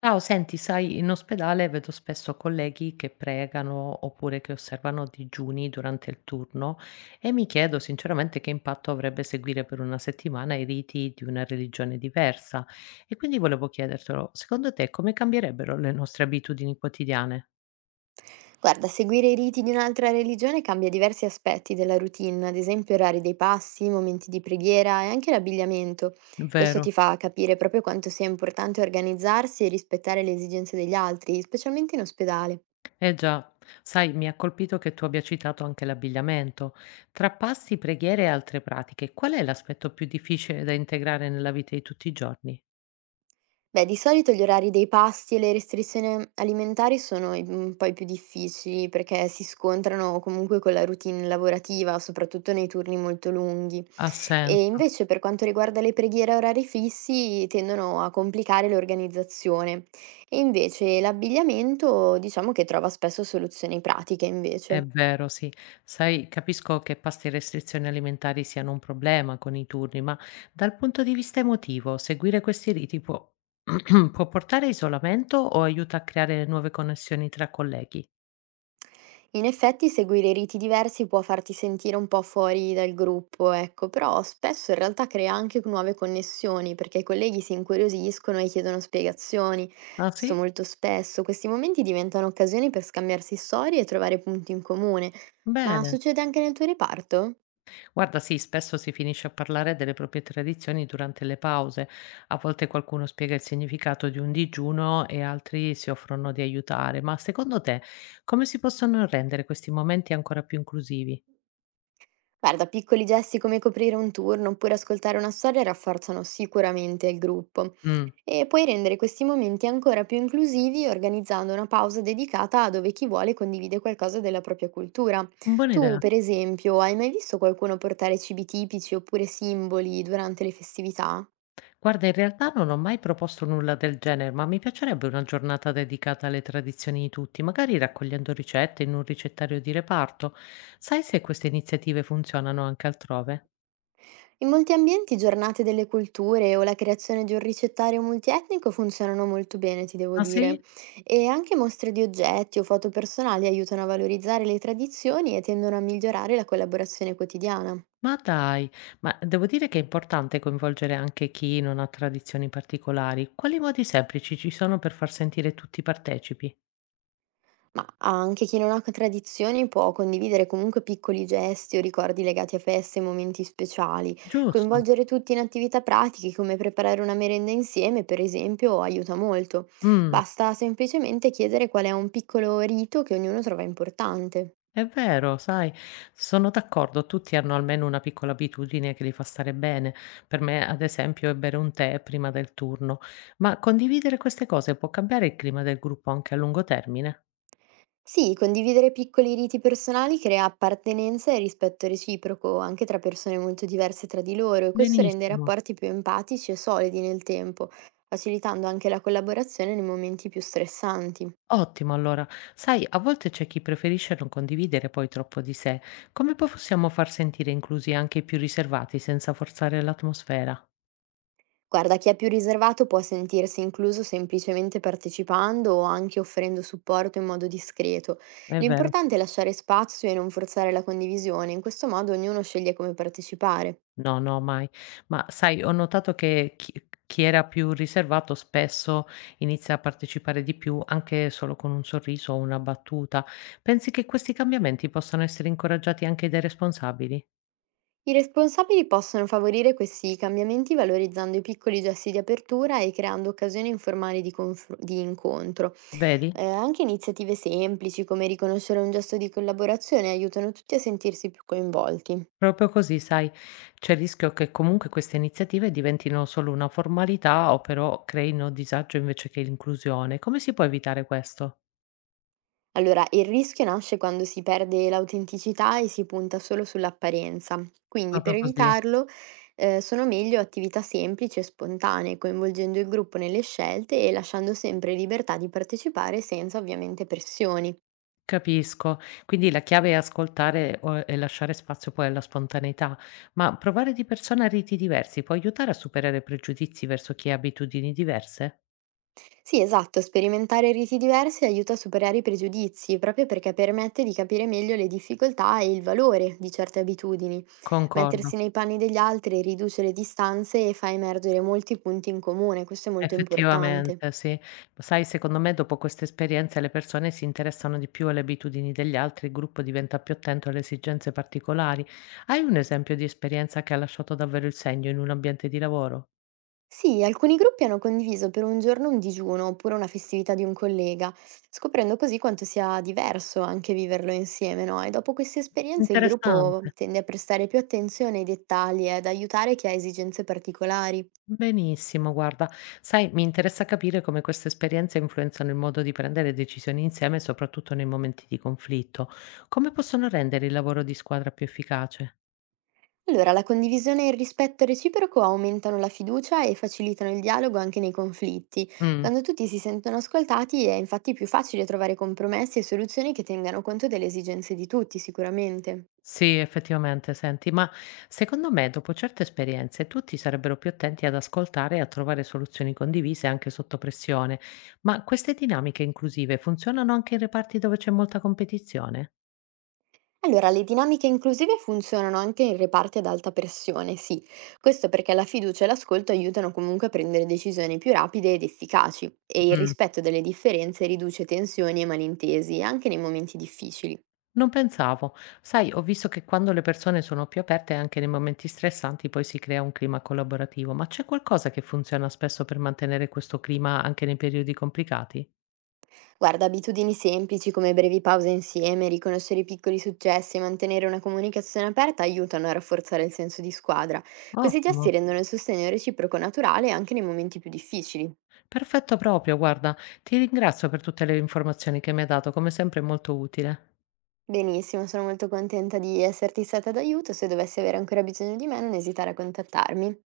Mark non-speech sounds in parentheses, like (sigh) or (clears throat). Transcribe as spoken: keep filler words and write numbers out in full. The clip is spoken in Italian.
Ciao, senti, sai, in ospedale vedo spesso colleghi che pregano oppure che osservano digiuni durante il turno e mi chiedo sinceramente che impatto avrebbe seguire per una settimana i riti di una religione diversa. E quindi volevo chiedertelo, secondo te come cambierebbero le nostre abitudini quotidiane? Guarda, seguire i riti di un'altra religione cambia diversi aspetti della routine, ad esempio orari dei passi, momenti di preghiera e anche l'abbigliamento. Questo Vero? ti fa capire proprio quanto sia importante organizzarsi e rispettare le esigenze degli altri, specialmente in ospedale. Eh già, sai, mi ha colpito che tu abbia citato anche l'abbigliamento. Tra pasti, preghiere e altre pratiche, qual è l'aspetto più difficile da integrare nella vita di tutti i giorni? Beh, di solito gli orari dei pasti e le restrizioni alimentari sono i- mm, poi più difficili perché si scontrano comunque con la routine lavorativa, soprattutto nei turni molto lunghi. Ha E senso. invece per quanto riguarda le preghiere a orari fissi tendono a complicare l'organizzazione e invece l'abbigliamento diciamo che trova spesso soluzioni pratiche È invece. vero, sì. Sai, capisco che pasti e restrizioni alimentari siano un problema con i turni, ma dal punto di vista emotivo, seguire questi riti può, (clears throat) può portare a isolamento o aiuta a creare nuove connessioni tra colleghi? In effetti seguire riti diversi può farti sentire un po' fuori dal gruppo, ecco, però spesso in realtà crea anche nuove connessioni perché i colleghi si incuriosiscono e chiedono spiegazioni. Ah, Questo sì? molto spesso, questi momenti diventano occasioni per scambiarsi storie e trovare punti in comune, ma Bene. succede anche nel tuo reparto? Guarda, sì, spesso si finisce a parlare delle proprie tradizioni durante le pause. A volte qualcuno spiega il significato di un digiuno e altri si offrono di aiutare. Ma secondo te, come si possono rendere questi momenti ancora più inclusivi? Guarda, piccoli gesti come coprire un turno oppure ascoltare una storia rafforzano sicuramente il gruppo Mm, e puoi rendere questi momenti ancora più inclusivi organizzando una pausa dedicata a dove chi vuole condivide qualcosa della propria cultura. buona Tu, idea. per esempio, hai mai visto qualcuno portare cibi tipici oppure simboli durante le festività? Guarda, in realtà non ho mai proposto nulla del genere, ma mi piacerebbe una giornata dedicata alle tradizioni di tutti, magari raccogliendo ricette in un ricettario di reparto. Sai se queste iniziative funzionano anche altrove? In molti ambienti giornate delle culture o la creazione di un ricettario multietnico funzionano molto bene, ti devo Ah dire. sì? E anche mostre di oggetti o foto personali aiutano a valorizzare le tradizioni e tendono a migliorare la collaborazione quotidiana. Ma dai, ma devo dire che è importante coinvolgere anche chi non ha tradizioni particolari. Quali modi semplici ci sono per far sentire tutti partecipi? Ma anche chi non ha c tradizioni può condividere comunque piccoli gesti o ricordi legati a feste e momenti speciali. Giusto. Coinvolgere tutti in attività pratiche come preparare una merenda insieme, per esempio, aiuta molto. Mm. Basta semplicemente chiedere qual è un piccolo rito che ognuno trova importante. È vero, sai, sono d'accordo, tutti hanno almeno una piccola abitudine che li fa stare bene. Per me, ad esempio, è bere un tè prima del turno, ma condividere queste cose può cambiare il clima del gruppo anche a lungo termine? Sì, condividere piccoli riti personali crea appartenenza e rispetto reciproco, anche tra persone molto diverse tra di loro, e questo rende i Benissimo. rapporti più empatici e solidi nel tempo, facilitando anche la collaborazione nei momenti più stressanti. Ottimo, allora. Sai, a volte c'è chi preferisce non condividere poi troppo di sé. Come possiamo far sentire inclusi anche i più riservati senza forzare l'atmosfera? Guarda, chi è più riservato può sentirsi incluso semplicemente partecipando o anche offrendo supporto in modo discreto. È vero. L'importante è lasciare spazio e non forzare la condivisione, in questo modo ognuno sceglie come partecipare. No, no, mai. Ma sai, ho notato che chi chi era più riservato spesso inizia a partecipare di più, anche solo con un sorriso o una battuta. Pensi che questi cambiamenti possano essere incoraggiati anche dai responsabili? I responsabili possono favorire questi cambiamenti valorizzando i piccoli gesti di apertura e creando occasioni informali di, confr- di incontro. Vedi? Eh, anche iniziative semplici come riconoscere un gesto di collaborazione aiutano tutti a sentirsi più coinvolti. Proprio così, sai, c'è il rischio che comunque queste iniziative diventino solo una formalità o però creino disagio invece che inclusione. Come si può evitare questo? Allora, il rischio nasce quando si perde l'autenticità e si punta solo sull'apparenza. Quindi, per Proprio così. evitarlo, eh, sono meglio attività semplici e spontanee, coinvolgendo il gruppo nelle scelte e lasciando sempre libertà di partecipare senza ovviamente pressioni. Capisco. Quindi la chiave è ascoltare o e lasciare spazio poi alla spontaneità, ma provare di persona riti diversi può aiutare a superare pregiudizi verso chi ha abitudini diverse? Sì, esatto, sperimentare riti diversi aiuta a superare i pregiudizi, proprio perché permette di capire meglio le difficoltà e il valore di certe abitudini. Concordo, Mettersi nei panni degli altri riduce le distanze e fa emergere molti punti in comune, questo è molto importante. effettivamente, sì. Sai, secondo me dopo queste esperienze le persone si interessano di più alle abitudini degli altri, il gruppo diventa più attento alle esigenze particolari. Hai un esempio di esperienza che ha lasciato davvero il segno in un ambiente di lavoro? Sì, alcuni gruppi hanno condiviso per un giorno un digiuno oppure una festività di un collega, scoprendo così quanto sia diverso anche viverlo insieme, no? E dopo queste esperienze il Mm. Interessante. gruppo tende a prestare più attenzione ai dettagli e ad aiutare chi ha esigenze particolari. Benissimo, guarda, sai, mi interessa capire come queste esperienze influenzano il modo di prendere decisioni insieme, soprattutto nei momenti di conflitto. Come possono rendere il lavoro di squadra più efficace? Allora, la condivisione e il rispetto reciproco aumentano la fiducia e facilitano il dialogo anche nei conflitti. Mm, Quando tutti si sentono ascoltati è infatti più facile trovare compromessi e soluzioni che tengano conto delle esigenze di tutti, sicuramente. sì, effettivamente, senti, ma secondo me dopo certe esperienze tutti sarebbero più attenti ad ascoltare e a trovare soluzioni condivise anche sotto pressione. Ma queste dinamiche inclusive funzionano anche in reparti dove c'è molta competizione? Allora, le dinamiche inclusive funzionano anche in reparti ad alta pressione, sì. Questo perché la fiducia e l'ascolto aiutano comunque a prendere decisioni più rapide ed efficaci e il rispetto delle differenze riduce tensioni e malintesi, anche nei momenti difficili. Non pensavo. Sai, ho visto che quando le persone sono più aperte anche nei momenti stressanti poi si crea un clima collaborativo, ma c'è qualcosa che funziona spesso per mantenere questo clima anche nei periodi complicati? Guarda, abitudini semplici come brevi pause insieme, riconoscere i piccoli successi e mantenere una comunicazione aperta aiutano a rafforzare il senso di squadra. Questi gesti Ottimo. rendono il sostegno reciproco naturale anche nei momenti più difficili. Perfetto proprio, guarda, ti ringrazio per tutte le informazioni che mi hai dato, come sempre è molto utile. Benissimo, sono molto contenta di esserti stata d'aiuto. Se dovessi avere ancora bisogno di me, non esitare a contattarmi.